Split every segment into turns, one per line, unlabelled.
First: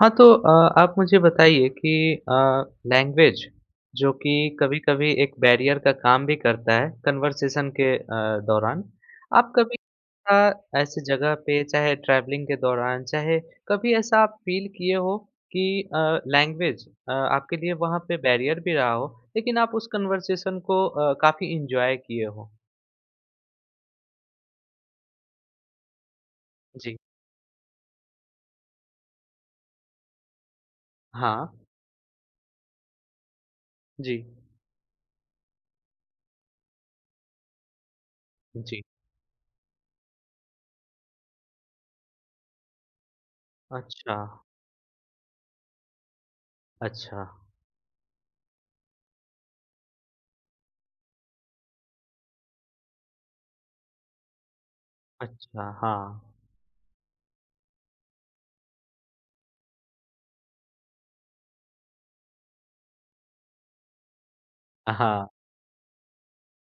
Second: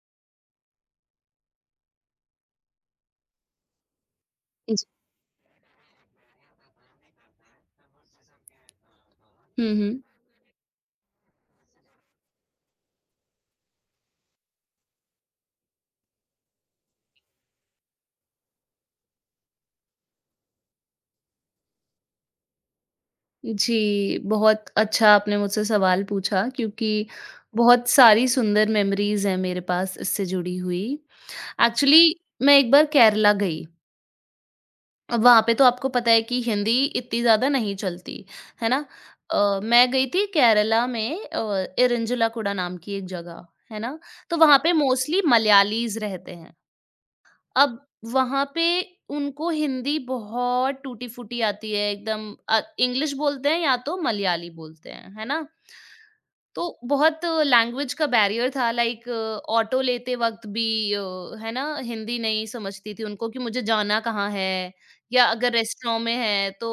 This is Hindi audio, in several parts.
हाँ, आप मुझे बताइए कि लैंग्वेज जो कि
जी।
कभी-कभी एक बैरियर का काम भी करता है कन्वर्सेशन के दौरान, आप
हुँ,
कभी
हुँ।
अ, ऐसी जगह पे चाहे ट्रैवलिंग के दौरान, चाहे कभी ऐसा आप फ़ील किए हो कि अ, लैंग्वेज आपके लिए वहाँ पे बैरियर भी रहा हो, लेकिन आप उस कन्वर्सेशन को काफ़ी एन्जॉय किए हो?
जी, बहुत अच्छा आपने मुझसे सवाल पूछा क्योंकि
जी।
बहुत सारी सुंदर मेमोरीज़ हैं मेरे पास इससे जुड़ी हुई।
हाँ।
एक्चुअली मैं एक बार केरला गई।
जी।
अब वहाँ पे तो आपको पता है कि हिंदी इतनी ज़्यादा नहीं चलती, है ना?
जी।
मैं गई थी केरला में इरिंजाला कुडा नाम की एक जगह, है ना?
अच्छा।
तो वहाँ पे मोस्टली मलयालीज़ रहते हैं।
अच्छा।
अब वहाँ पे उनको हिंदी बहुत टूटी-फूटी आती है एकदम इंग्लिश बोलते हैं या तो मलयाली बोलते हैं, है ना?
अच्छा, हाँ।
तो बहुत लैंग्वेज का बैरियर था लाइक ऑटो लेते वक्त भी है ना हिंदी नहीं समझती थी उनको कि मुझे जाना कहाँ है। या
हाँ।
अगर रेस्टोरेंट में है तो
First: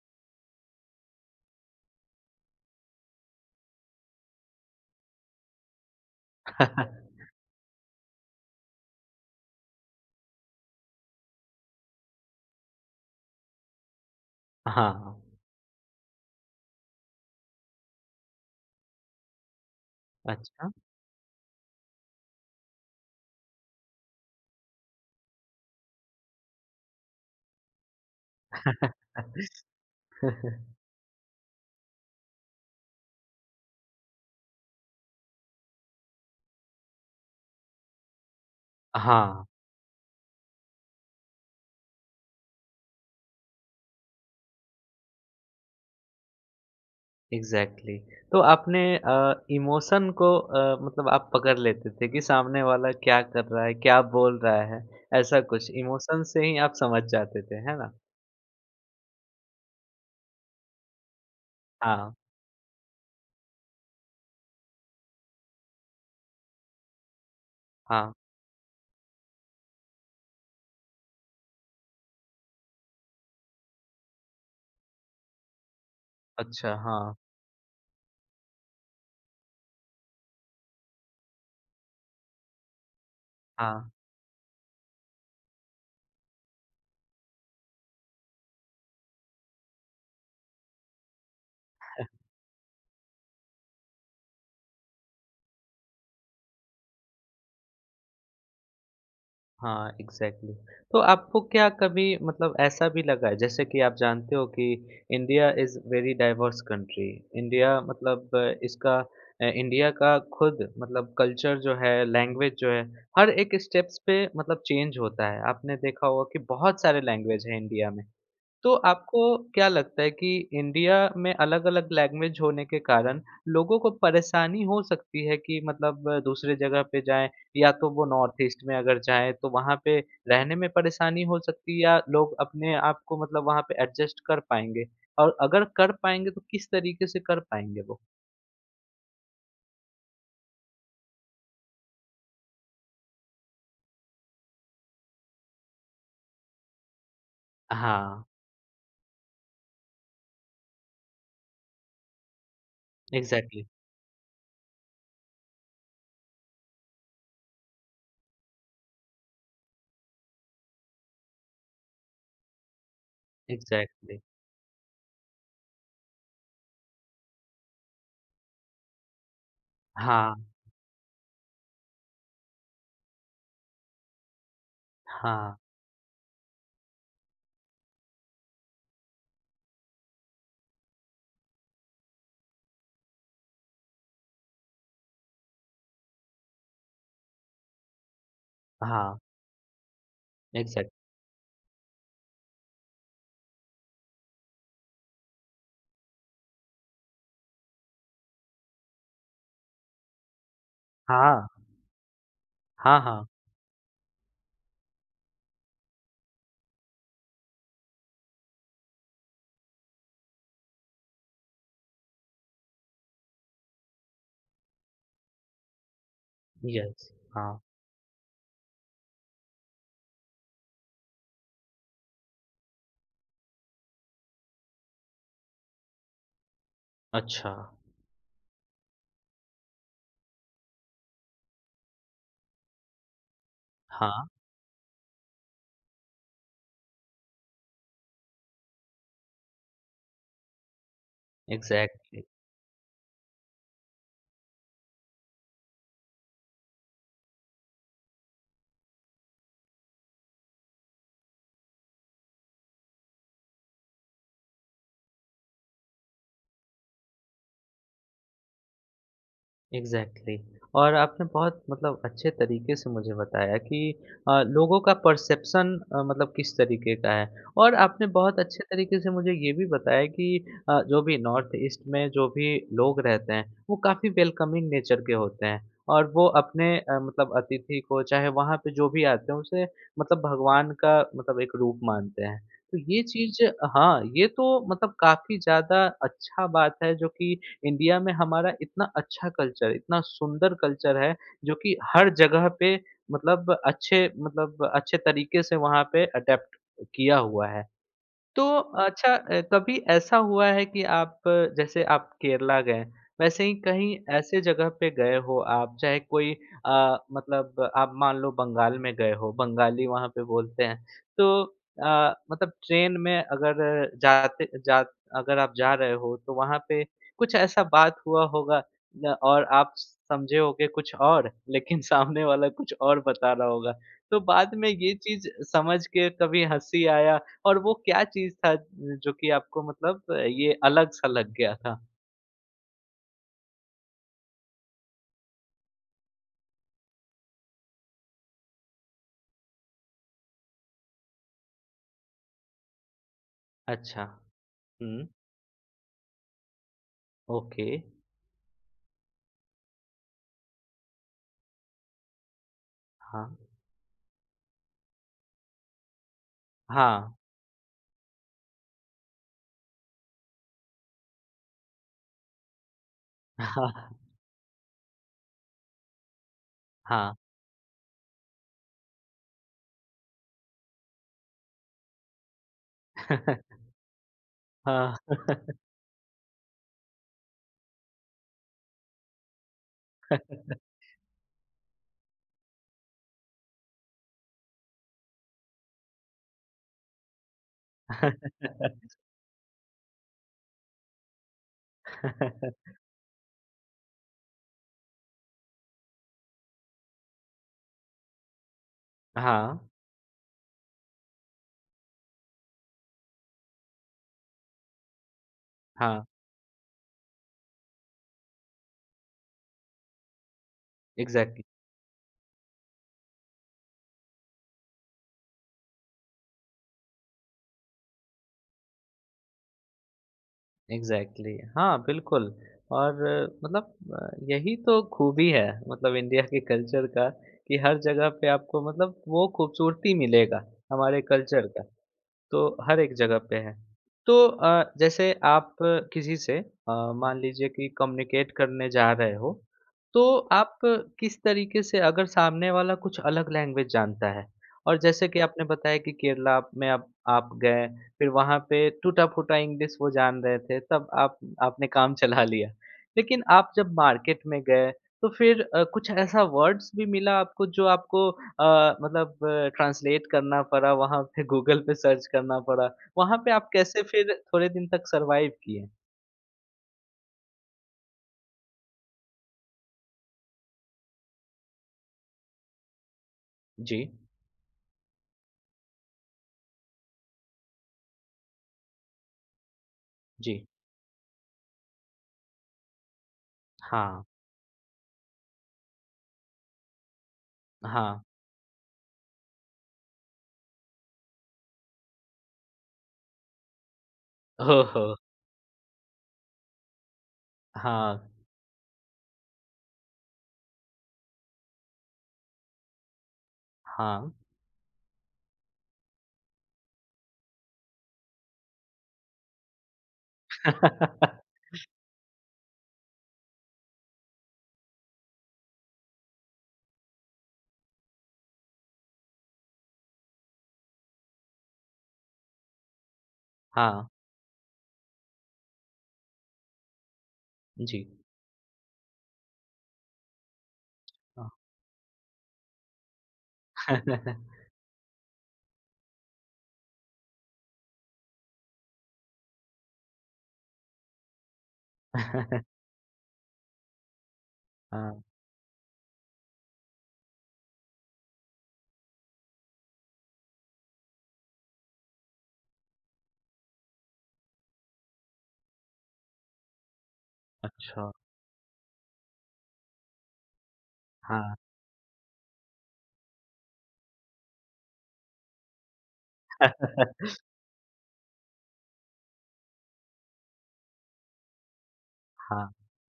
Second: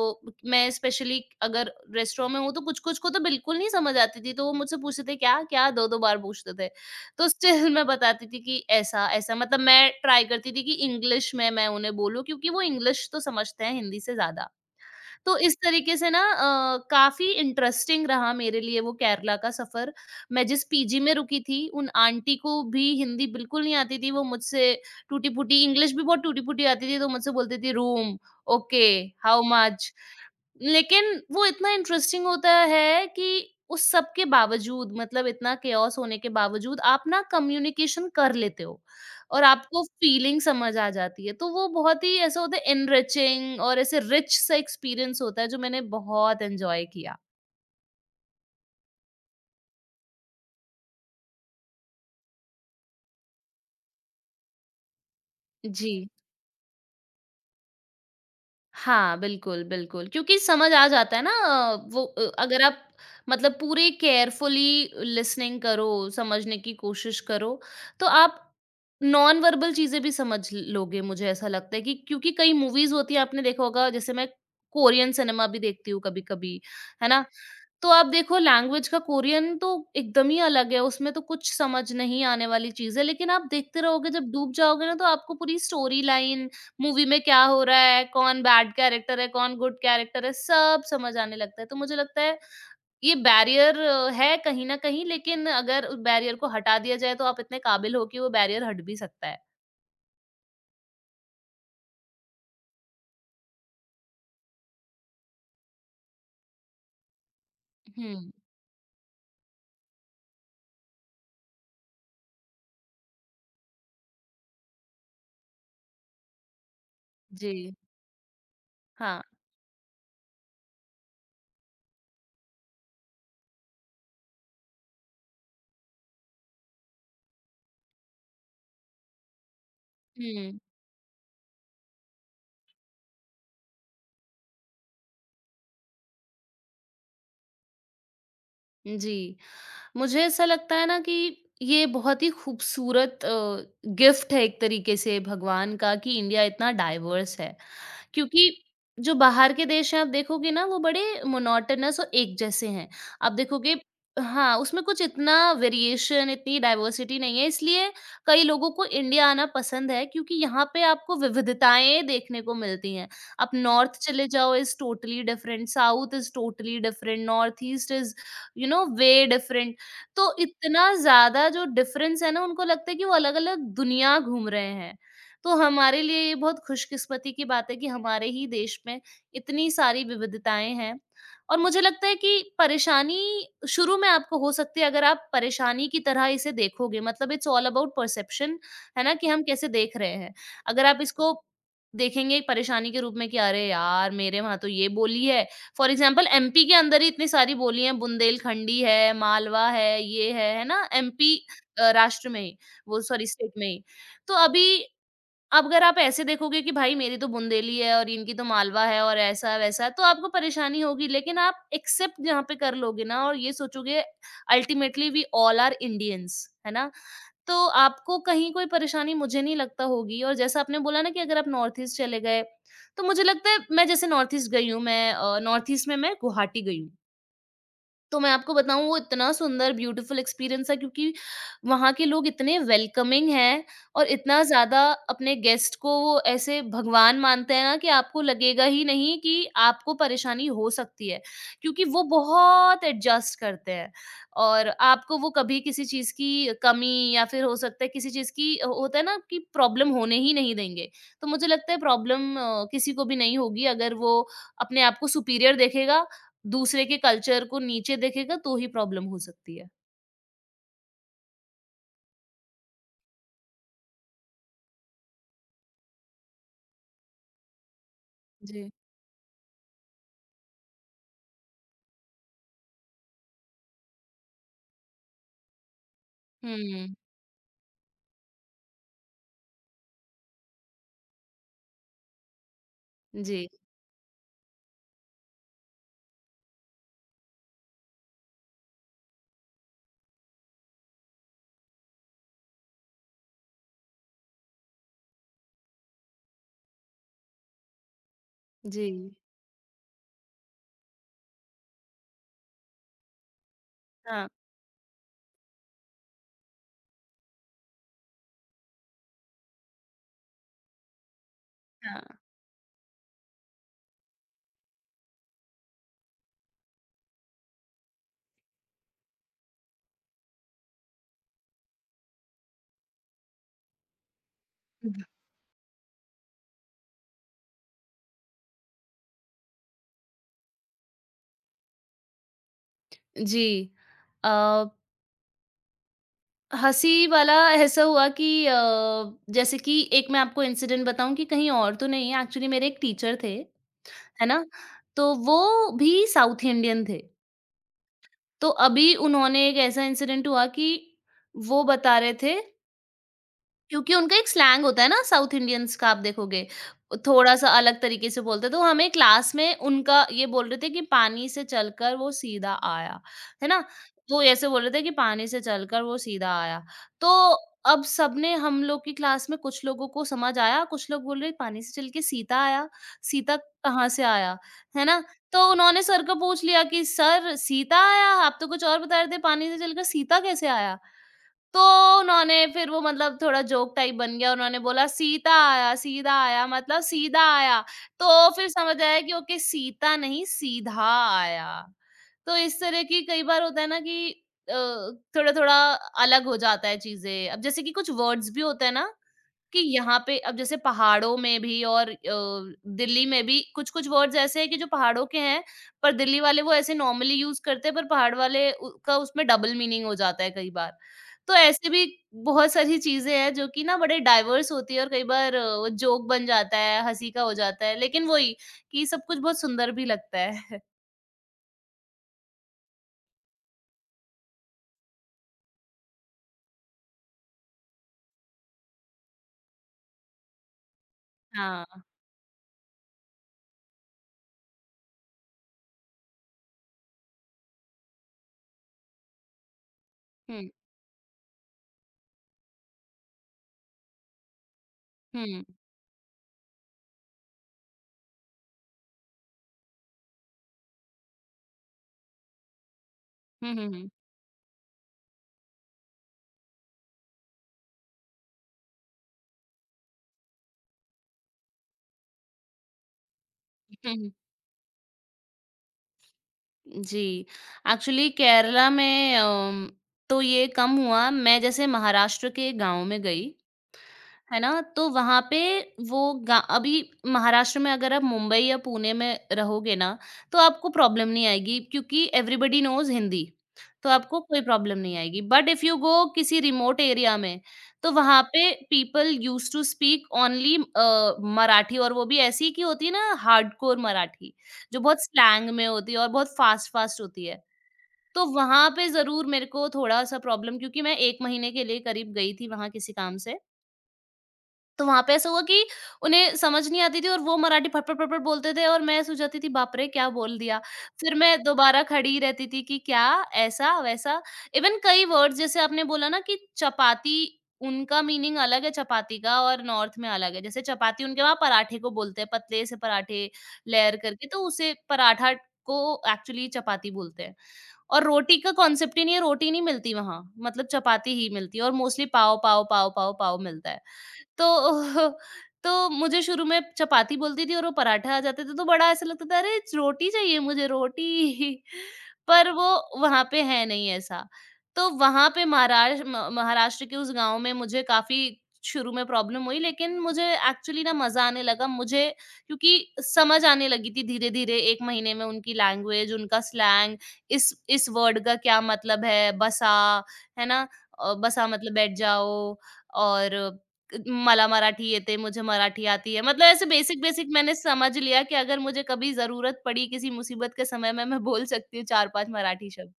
मैं स्पेशली अगर रेस्टोरेंट में हूँ तो कुछ कुछ को तो बिल्कुल नहीं समझ आती थी तो वो मुझसे पूछते थे क्या क्या दो दो बार पूछते थे। तो स्टिल मैं बताती थी कि ऐसा ऐसा मतलब मैं ट्राई करती थी कि इंग्लिश में मैं उन्हें बोलूँ क्योंकि वो इंग्लिश तो समझते हैं हिंदी से ज्यादा।
हाँ।
तो इस तरीके से ना काफ़ी इंटरेस्टिंग रहा मेरे लिए वो केरला का सफ़र। मैं जिस
अच्छा।
पीजी में रुकी थी, उन आंटी को भी हिंदी बिल्कुल नहीं आती थी। वो मुझसे टूटी-फूटी इंग्लिश भी बहुत टूटी-फूटी आती थी, तो मुझसे बोलती थी रूम, ओके, हाउ मच? लेकिन वो इतना इंटरेस्टिंग होता है कि उस सब के बावजूद मतलब इतना केओस होने के बावजूद आप ना कम्युनिकेशन कर लेते हो
हाँ,
और आपको फीलिंग समझ आ जाती है। तो वो बहुत ही ऐसा होता है एनरिचिंग और ऐसे रिच सा एक्सपीरियंस होता है जो मैंने बहुत एन्जॉय किया।
एग्ज़ैक्टली। तो आपने इमोशन को मतलब आप पकड़ लेते थे कि सामने वाला क्या कर रहा है, क्या बोल रहा है, ऐसा कुछ
जी।
इमोशन से ही आप समझ जाते थे, है ना?
हाँ, बिल्कुल, बिल्कुल। क्योंकि समझ आ जाता है ना वो
हाँ,
अगर आप मतलब पूरे केयरफुली लिसनिंग करो, समझने की कोशिश करो, तो
हाँ।
आप नॉन वर्बल चीज़ें भी समझ लोगे, मुझे ऐसा लगता है कि क्योंकि कई मूवीज़ होती हैं, आपने देखा होगा, जैसे मैं कोरियन सिनेमा भी देखती हूँ कभी-कभी,
अच्छा,
है
हाँ,
ना? तो आप देखो लैंग्वेज का कोरियन तो एकदम ही अलग है, उसमें तो कुछ समझ नहीं आने वाली चीज़ है, लेकिन आप देखते
हाँ।
रहोगे जब डूब जाओगे ना तो आपको पूरी स्टोरी लाइन, मूवी में क्या हो रहा है, कौन बैड कैरेक्टर है, कौन गुड कैरेक्टर है, सब समझ आने लगता है। तो मुझे लगता है ये बैरियर है कहीं न कहीं लेकिन अगर उस बैरियर को हटा दिया जाए तो आप इतने काबिल हो कि वो बैरियर हट भी सकता है।
हाँ, एग्ज़ैक्टली। तो आपको क्या कभी मतलब ऐसा भी लगा है जैसे कि आप जानते हो कि India is very diverse country. India मतलब
हुँ।
अ, इसका इंडिया का खुद मतलब कल्चर जो है, लैंग्वेज जो है, हर एक स्टेप्स पे मतलब चेंज होता है। आपने देखा होगा कि बहुत सारे लैंग्वेज
जी।
हैं इंडिया में। तो आपको
हाँ।
क्या लगता है कि इंडिया में अलग-अलग लैंग्वेज होने के कारण लोगों को परेशानी हो सकती है कि मतलब दूसरे जगह पे जाएँ या तो वो नॉर्थ ईस्ट में अगर जाएँ तो वहाँ पे रहने
हुँ।
में परेशानी हो सकती है या लोग अपने आप को मतलब वहाँ पे एडजस्ट कर पाएँगे? और अगर कर पाएँगे तो किस तरीके से कर पाएँगे वो?
जी। मुझे ऐसा लगता है ना कि ये बहुत ही खूबसूरत गिफ्ट है एक तरीके से भगवान का कि इंडिया इतना डाइवर्स है
हाँ,
क्योंकि जो बाहर के देश हैं आप देखोगे ना वो बड़े मोनोटोनस और एक जैसे हैं। आप
एग्ज़ैक्टली,
देखोगे हाँ, उसमें कुछ इतना वेरिएशन इतनी डाइवर्सिटी नहीं है इसलिए कई लोगों को इंडिया आना पसंद है क्योंकि यहाँ पे आपको विविधताएँ देखने को मिलती हैं। आप नॉर्थ
एग्ज़ैक्टली।
चले जाओ is totally different, south is totally different, north east is you know way different. तो
हाँ,
इतना ज़्यादा जो डिफरेंस है ना उनको लगता है कि वो अलग-अलग दुनिया घूम रहे हैं।
हाँ,
तो हमारे लिए ये बहुत खुशकिस्मती की बात है कि हमारे ही देश में इतनी सारी विविधताएँ हैं। और मुझे लगता है कि परेशानी शुरू में आपको हो सकती है अगर आप परेशानी की तरह इसे देखोगे मतलब इट्स ऑल अबाउट परसेप्शन। है ना?
हाँ,
कि हम कैसे देख रहे हैं। अगर
एग्ज़ैक्ट
आप इसको देखेंगे एक परेशानी के रूप में कि अरे यार! मेरे वहाँ तो ये बोली है। फॉर एग्ज़ाम्पल एमपी के अंदर ही इतनी सारी बोली हैं बुंदेलखंडी है, मालवा है, ये है ना? एमपी
हाँ,
राष्ट्र में ही
हाँ,
वो
हाँ,
सॉरी स्टेट में ही। तो अभी अब अगर आप ऐसे देखोगे कि भाई मेरी तो बुंदेली है और इनकी तो मालवा है और ऐसा वैसा तो आपको परेशानी होगी लेकिन आप एक्सेप्ट जहाँ पे कर लोगे ना और ये सोचोगे ultimately we all are Indians है ना
यस,
तो
हाँ,
आपको कहीं कोई परेशानी मुझे नहीं लगता होगी। और जैसा आपने बोला ना कि अगर आप नॉर्थ ईस्ट चले गए तो मुझे लगता है मैं जैसे नॉर्थ ईस्ट गई हूँ मैं नॉर्थ ईस्ट में मैं गुवाहाटी गई हूँ
अच्छा,
तो मैं आपको बताऊँ वो इतना सुंदर ब्यूटीफुल एक्सपीरियंस था क्योंकि वहाँ के लोग इतने वेलकमिंग हैं और
हाँ,
इतना ज़्यादा अपने गेस्ट को वो ऐसे भगवान मानते हैं ना कि आपको लगेगा ही नहीं कि आपको परेशानी हो सकती है। क्योंकि वो
एग्ज़ैक्टली।
बहुत एडजस्ट करते हैं और आपको वो कभी किसी चीज़ की कमी या फिर हो सकता है किसी चीज़ की होता है ना कि प्रॉब्लम होने ही नहीं देंगे। तो मुझे लगता है प्रॉब्लम किसी को भी नहीं होगी अगर वो अपने आप को सुपीरियर देखेगा दूसरे के कल्चर को नीचे देखेगा तो ही प्रॉब्लम हो सकती है।
एग्ज़ैक्टली और आपने बहुत मतलब अच्छे तरीके से मुझे बताया कि लोगों का परसेप्शन मतलब किस तरीके का है और आपने बहुत अच्छे
जी।
तरीके से मुझे ये भी बताया कि जो भी नॉर्थ ईस्ट में जो भी लोग रहते हैं, वो काफ़ी वेलकमिंग नेचर के होते हैं और वो अपने
हुँ।
अ, मतलब अतिथि को चाहे वहाँ पे जो भी आते हैं, उसे मतलब भगवान का मतलब एक रूप मानते हैं। तो ये चीज़
जी,
हाँ, ये तो मतलब काफ़ी ज़्यादा अच्छा बात है जो कि इंडिया में हमारा इतना अच्छा कल्चर, इतना सुंदर कल्चर है जो कि हर जगह पे मतलब अच्छे तरीके से वहाँ पे अडैप्ट किया हुआ है। तो
जी।
अच्छा कभी ऐसा हुआ है कि आप जैसे आप केरला गए, वैसे ही कहीं
हाँ,
ऐसे जगह पे गए हो आप चाहे कोई मतलब आप मान लो बंगाल में गए हो, बंगाली वहाँ पे बोलते हैं। तो
हाँ।
अ, मतलब ट्रेन में अगर जाते जा अगर आप जा रहे हो तो वहाँ पे कुछ ऐसा बात हुआ होगा न और आप समझे होगे कुछ और, लेकिन सामने वाला कुछ और बता रहा होगा। तो बाद में ये चीज़ समझ के कभी हँसी आया और वो क्या चीज़ था जो कि आपको मतलब ये अलग-सा लग गया था?
जी। अ, हँसी वाला ऐसा हुआ कि जैसे कि एक मैं आपको इंसिडेंट बताऊँ कि कहीं और तो नहीं है एक्चुअली मेरे एक टीचर थे,
अच्छा।
है ना?
हुँ,
तो वो भी साउथ इंडियन थे।
ओके।
तो अभी उन्होंने एक ऐसा इंसिडेंट हुआ कि वो बता रहे थे
हाँ।
क्योंकि उनका एक स्लैंग होता है ना साउथ इंडियंस का आप देखोगे,
हाँ।
थोड़ा-सा अलग तरीके से बोलते हैं, तो हमें क्लास में उनका ये बोल रहे थे कि पानी से चलकर वो सीधा आया, है ना?
हाँ,
तो वो ऐसे बोल रहे थे कि पानी से चलकर वो सीधा आया। तो
हाँ।
अब सबने हम लोग की क्लास में कुछ लोगों को समझ आया, कुछ लोग बोल रहे पानी से चल के सीता आया, सीता कहाँ से आया, है ना?
हाँ।
तो उन्होंने सर को पूछ लिया कि सर सीता आया, आप तो कुछ और बता रहे थे, पानी से चलकर सीता कैसे आया? तो उन्होंने फिर वो मतलब थोड़ा जोक टाइप बन गया, उन्होंने बोला सीता आया, सीधा आया मतलब सीधा आया, तो फिर समझ आया कि ओके सीता नहीं सीधा आया। तो इस तरह की कई बार होता है ना कि अ, थोड़ा-थोड़ा अलग हो जाता है चीज़ें। अब जैसे कि कुछ वर्ड्स भी होते हैं ना
हाँ,
कि यहाँ पे अब जैसे पहाड़ों में भी और दिल्ली में भी कुछ-कुछ वर्ड्स ऐसे हैं कि जो पहाड़ों के हैं, पर
हाँ।
दिल्ली वाले वो ऐसे नॉर्मली यूज़ करते हैं, पर पहाड़ वाले उ का उसमें डबल मीनिंग हो जाता है कई बार। तो
एग्ज़ैक्टली,
ऐसे भी बहुत सारी चीज़ें हैं जो कि ना बड़े डाइवर्स होती है और कई बार वो जोक बन जाता है, हँसी का हो जाता है, लेकिन वही कि सब कुछ बहुत सुंदर भी लगता है।
एग्ज़ैक्टली। हाँ, बिल्कुल और यही तो खूबी है मतलब इंडिया के कल्चर का कि हर जगह पे आपको मतलब वो खूबसूरती मिलेगा हमारे कल्चर का।
हाँ।
तो हर एक जगह पे है। तो जैसे आप किसी से मान लीजिए कि कम्युनिकेट करने जा रहे हो, तो
हुँ,
आप किस तरीके से अगर सामने वाला कुछ अलग लैंग्वेज जानता है और जैसे कि
हुँ।
आपने बताया कि केरला में आप गए, फिर वहाँ पे टूटा-फूटा इंग्लिश वो जान रहे थे, तब आप आपने काम चला लिया। लेकिन आप
हुँ,
जब
हुँ,
मार्केट में गए तो फिर कुछ ऐसा वर्ड्स भी मिला आपको जो आपको मतलब ट्रांसलेट करना पड़ा वहाँ पे गूगल पे सर्च करना पड़ा। वहाँ पे आप कैसे
हुँ।
फिर थोड़े दिन तक सर्वाइव किए?
जी, एक्चुअली केरला में तो ये कम हुआ, मैं जैसे महाराष्ट्र के गाँव में गई,
जी,
है ना? तो वहाँ पे वो गा अभी महाराष्ट्र में अगर आप मुंबई या पुणे में रहोगे ना, तो
जी।
आपको प्रॉब्लम नहीं आएगी क्योंकि एवरीबॉडी नोज़ हिंदी, तो
हाँ,
आपको कोई प्रॉब्लम नहीं आएगी। बट इफ यू गो किसी रिमोट एरिया में, तो
हाँ।
वहाँ पे people used to speak only Marathi और वो भी ऐसी की होती है ना हार्डकोर मराठी।
हो,
जो
हो।
बहुत स्लैंग में होती है और बहुत फास्ट-फास्ट होती है।
हाँ,
तो वहाँ पे ज़रूर मेरे को थोड़ा-सा प्रॉब्लम क्योंकि मैं 1 महीने के लिए करीब गई थी वहाँ किसी काम से।
हाँ।
तो वहाँ पे ऐसा हुआ कि उन्हें समझ नहीं आती थी और वो मराठी फटफट फटफट बोलते थे और मैं सोच जाती थी बाप रे! क्या बोल दिया। फिर मैं दोबारा खड़ी ही रहती थी कि क्या, ऐसा, वैसा। इवन कई वर्ड्स जैसे आपने बोला ना कि चपाती उनका मीनिंग अलग है चपाती का और नॉर्थ में अलग है। जैसे चपाती उनके वहाँ पराठे को बोलते हैं, पतले से पराठे
हाँ,
लेयर करके तो उसे पराठा को एक्चुअली चपाती बोलते हैं।
जी।
और रोटी का कॉन्सेप्ट ही नहीं है, रोटी नहीं मिलती वहाँ, मतलब चपाती ही
हाँ।
मिलती है और मोस्टली पाव, पाव, पाव, पाव, पाव मिलता है। तो तो मुझे शुरू में चपाती बोलती थी और वो पराठा आ जाते थे तो बड़ा ऐसा लगता था अरे रोटी चाहिए मुझे रोटी पर वो वहां पे है नहीं ऐसा। तो
हाँ,
वहां पे महाराष्ट्र महाराष्ट्र के उस गांव में मुझे काफी शुरू में प्रॉब्लम हुई लेकिन मुझे एक्चुअली ना मजा आने लगा मुझे क्योंकि समझ आने लगी थी धीरे धीरे एक महीने में उनकी लैंग्वेज उनका स्लैंग इस
अच्छा।
वर्ड का क्या मतलब है बसा है ना
हाँ।
बसा मतलब बैठ जाओ। और मला मराठी येते, मुझे मराठी आती है, मतलब ऐसे बेसिक-बेसिक मैंने समझ लिया कि अगर मुझे कभी ज़रूरत पड़ी किसी मुसीबत के समय में, मैं बोल सकती हूँ 4-5
हाँ।
मराठी शब्द।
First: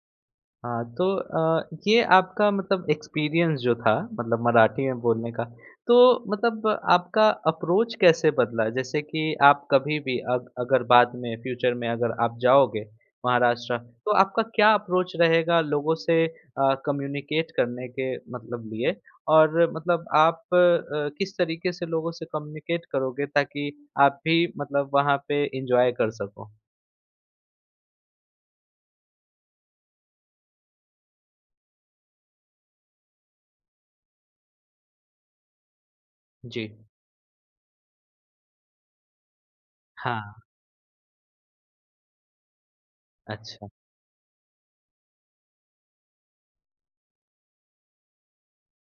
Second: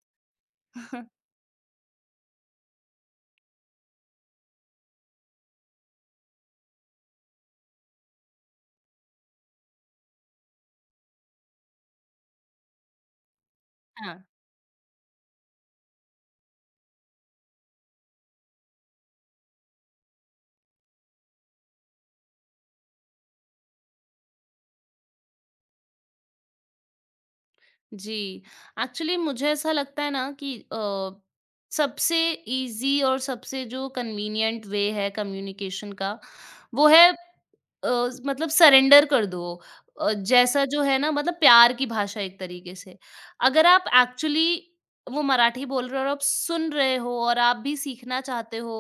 हाँ, तो अ, ये आपका मतलब एक्सपीरियंस जो था मतलब मराठी में बोलने का, तो मतलब आपका अप्रोच कैसे बदला? जैसे कि आप कभी भी अग अगर बाद में फ्यूचर में अगर आप जाओगे महाराष्ट्र, तो
हाँ।
आपका क्या अप्रोच रहेगा लोगों से कम्युनिकेट करने के मतलब लिए? और मतलब आप किस तरीके से लोगों से कम्युनिकेट करोगे ताकि आप भी मतलब वहाँ पे एन्जॉय कर सको?
जी एक्चुअली मुझे ऐसा लगता है ना कि सबसे इजी और सबसे जो कन्वीनियंट वे है कम्युनिकेशन का
जी।
वो है मतलब सरेंडर कर दो
हाँ,
जैसा जो है ना मतलब प्यार की भाषा एक तरीके से। अगर
अच्छा।
आप एक्चुअली वो मराठी बोल रहे हो और आप सुन रहे हो और आप भी सीखना चाहते हो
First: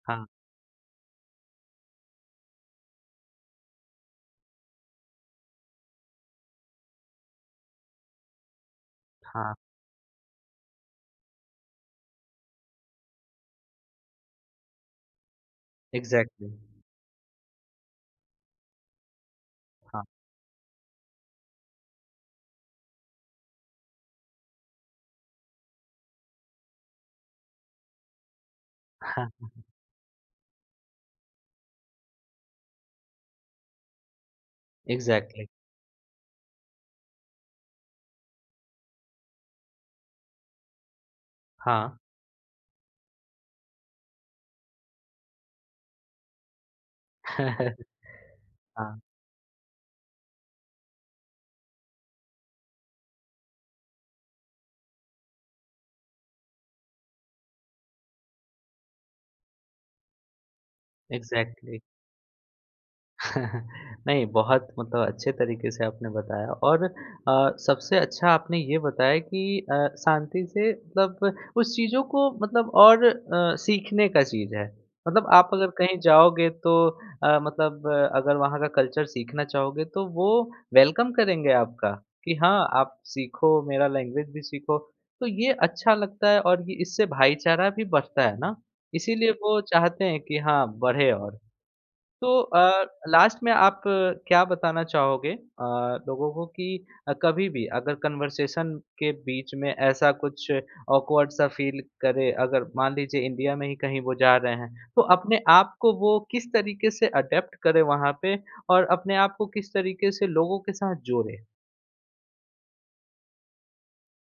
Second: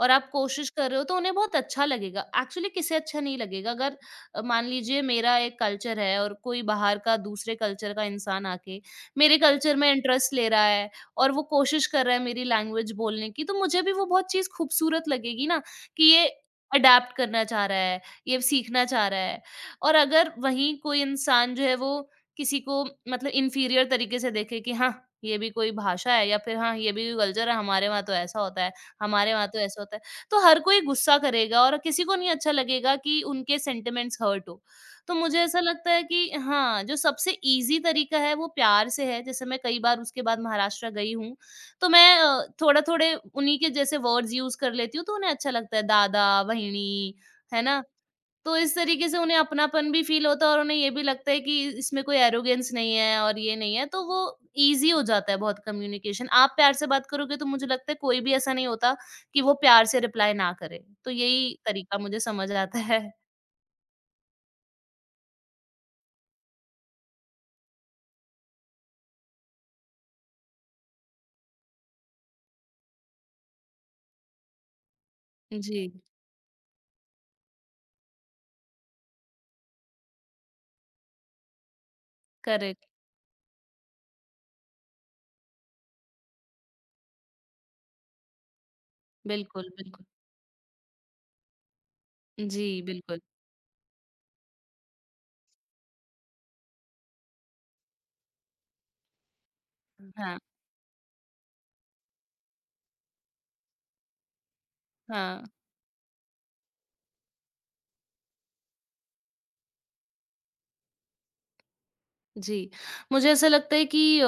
और
हाँ,
आप कोशिश कर रहे हो तो उन्हें बहुत अच्छा लगेगा एक्चुअली किसे अच्छा नहीं लगेगा अगर मान लीजिए मेरा एक कल्चर है और कोई बाहर का दूसरे कल्चर का इंसान आके मेरे
हाँ,
कल्चर में इंटरेस्ट ले रहा है और वो कोशिश कर रहा है मेरी लैंग्वेज बोलने की, तो मुझे भी वो बहुत चीज़ खूबसूरत लगेगी ना कि ये
एग्ज़ैक्टली।
अडैप्ट करना चाह रहा है, ये सीखना चाह रहा है। और
हाँ,
अगर वहीं कोई इंसान जो है वो किसी को मतलब इन्फीरियर तरीके से देखे कि हाँ, ये भी कोई भाषा है या फिर हाँ, ये भी कोई कल्चर है, हमारे वहाँ तो ऐसा होता है, हमारे वहाँ तो ऐसा होता है। तो हर कोई गुस्सा करेगा और किसी को नहीं अच्छा लगेगा कि उनके सेंटिमेंट्स हर्ट हो। तो मुझे
exactly.
ऐसा लगता है कि हाँ, जो सबसे ईज़ी तरीका है वो प्यार से है, जैसे मैं कई बार उसके बाद महाराष्ट्र गई हूँ,
हाँ,
तो मैं थोड़ा-थोड़े उन्हीं के जैसे वर्ड्स यूज़ कर लेती हूँ, तो उन्हें अच्छा लगता है दादा, वहिनी, है ना? तो इस
हाँ,
तरीके से उन्हें अपनापन भी फ़ील होता है और उन्हें ये भी लगता है कि इसमें कोई एरोगेंस नहीं है और ये नहीं है, तो वो ईज़ी हो जाता है बहुत कम्युनिकेशन। आप प्यार से बात करोगे तो मुझे लगता है कोई भी ऐसा नहीं होता कि वो प्यार से रिप्लाई ना करे। तो यही
exactly.
तरीका मुझे समझ आता है।
नहीं, बहुत मतलब अच्छे तरीके से आपने बताया और सबसे अच्छा आपने ये बताया कि अ, शांति से मतलब उस चीज़ों को मतलब और सीखने का चीज़ है। मतलब आप अगर
जी,
कहीं जाओगे तो अगर वहाँ का कल्चर सीखना चाहोगे तो वो वेलकम करेंगे आपका कि हाँ,
करेक्ट।
आप सीखो, मेरा लैंग्वेज भी सीखो। तो ये अच्छा लगता है और ये इससे भाईचारा भी बढ़ता है ना, इसीलिए वो
बिल्कुल,
चाहते
बिल्कुल।
हैं कि हाँ, बढ़े और। तो
जी, बिल्कुल।
लास्ट में आप क्या बताना चाहोगे लोगों को कि कभी भी अगर कन्वर्सेशन के बीच में ऐसा
हाँ,
कुछ ऑकवर्ड सा फील करे, अगर मान लीजिए इंडिया में ही कहीं वो जा रहे हैं, तो अपने
हाँ।
आप को वो किस तरीके से अडेप्ट करें वहाँ पे और अपने आप को किस तरीके से लोगों के साथ जोड़े?
जी, मुझे ऐसा लगता है कि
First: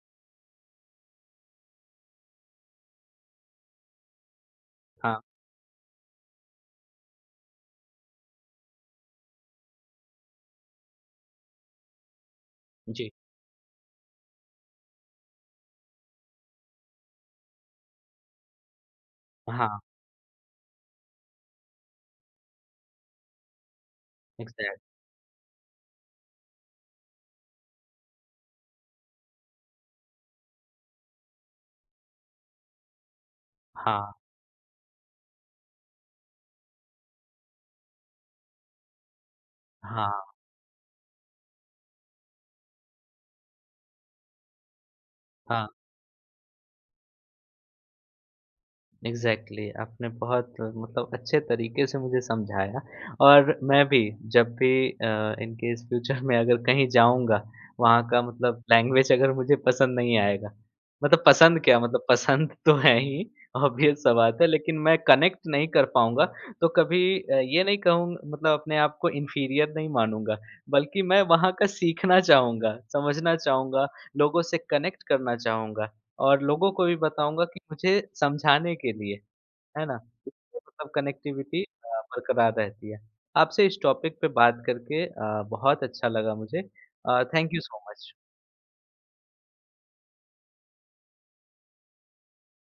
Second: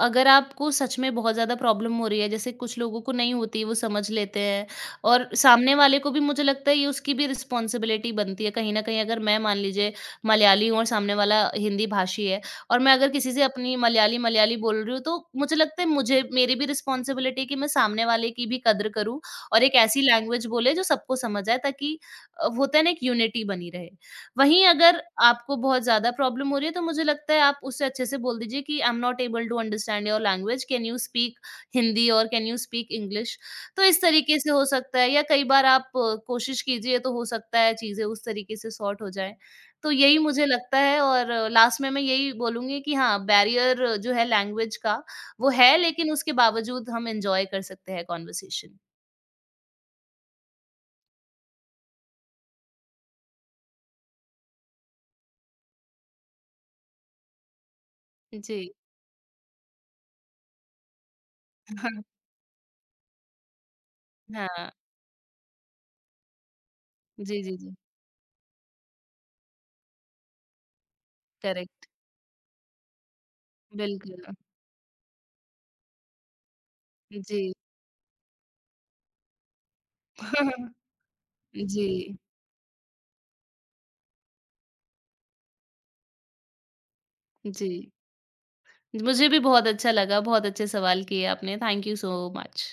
अगर आपको सच में बहुत ज़्यादा प्रॉब्लम हो रही है, जैसे कुछ लोगों को नहीं होती, वो समझ लेते हैं
हाँ,
और सामने वाले को भी मुझे लगता है ये उसकी भी रिस्पॉन्सिबिलिटी बनती है कहीं न कहीं अगर मैं मान लीजिए मलयाली हूँ और सामने वाला हिंदी भाषी है और मैं अगर
जी।
किसी से अपनी मलयाली, मलयाली बोल रही हूँ तो मुझे लगता है मुझे मेरी भी रिस्पॉन्सिबिलिटी है कि मैं सामने वाले की भी कद्र करूँ। और
हाँ,
एक ऐसी लैंग्वेज बोले जो सबको समझ आए ताकि होता है ना एक यूनिटी बनी रहे। वहीं
एग्ज़ैक्ट
अगर आपको बहुत ज़्यादा प्रॉब्लम हो रही है, तो मुझे लगता है आप उससे अच्छे से बोल दीजिए कि I am not able to understand your language, can you speak Hindi और कैन यू स्पीक इंग्लिश? तो इस
हाँ,
तरीके से हो सकता है या कई बार आप कोशिश कीजिए तो हो सकता है चीज़ें उस तरीके से सॉर्ट हो जाएँ। तो यही
हाँ,
मुझे लगता है और लास्ट में मैं यही बोलूँगी कि हाँ, बैरियर जो है लैंग्वेज का वो
हाँ।
है लेकिन उसके बावजूद हम एन्जॉय कर सकते हैं कन्वर्सेशन।
एग्ज़ैक्टली आपने बहुत मतलब अच्छे तरीके से मुझे समझाया और मैं भी जब भी इन केस फ्यूचर में अगर कहीं जाऊँगा, वहाँ का मतलब
जी।
लैंग्वेज अगर मुझे पसंद नहीं आएगा, मतलब पसंद क्या मतलब पसंद तो है ही, ऑब्वियस सा बात है
हाँ,
लेकिन मैं कनेक्ट नहीं कर पाऊँगा, तो कभी
जी, जी,
ये
जी।
नहीं कहूँगा मतलब अपने आप को इन्फीरियर नहीं मानूँगा, बल्कि मैं वहाँ का
करेक्ट,
सीखना चाहूँगा, समझना चाहूँगा,
बिल्कुल।
लोगों से कनेक्ट करना चाहूँगा। और लोगों को भी बताऊँगा
जी।
कि मुझे समझाने के लिए, है ना? इससे मतलब कनेक्टिविटी
जी,
बरकरार रहती है। आपसे इस टॉपिक पे बात करके बहुत अच्छा लगा मुझे। थैंक यू सो
जी।
मच।
मुझे भी बहुत अच्छा लगा, बहुत अच्छे सवाल किए आपने। Thank you so much.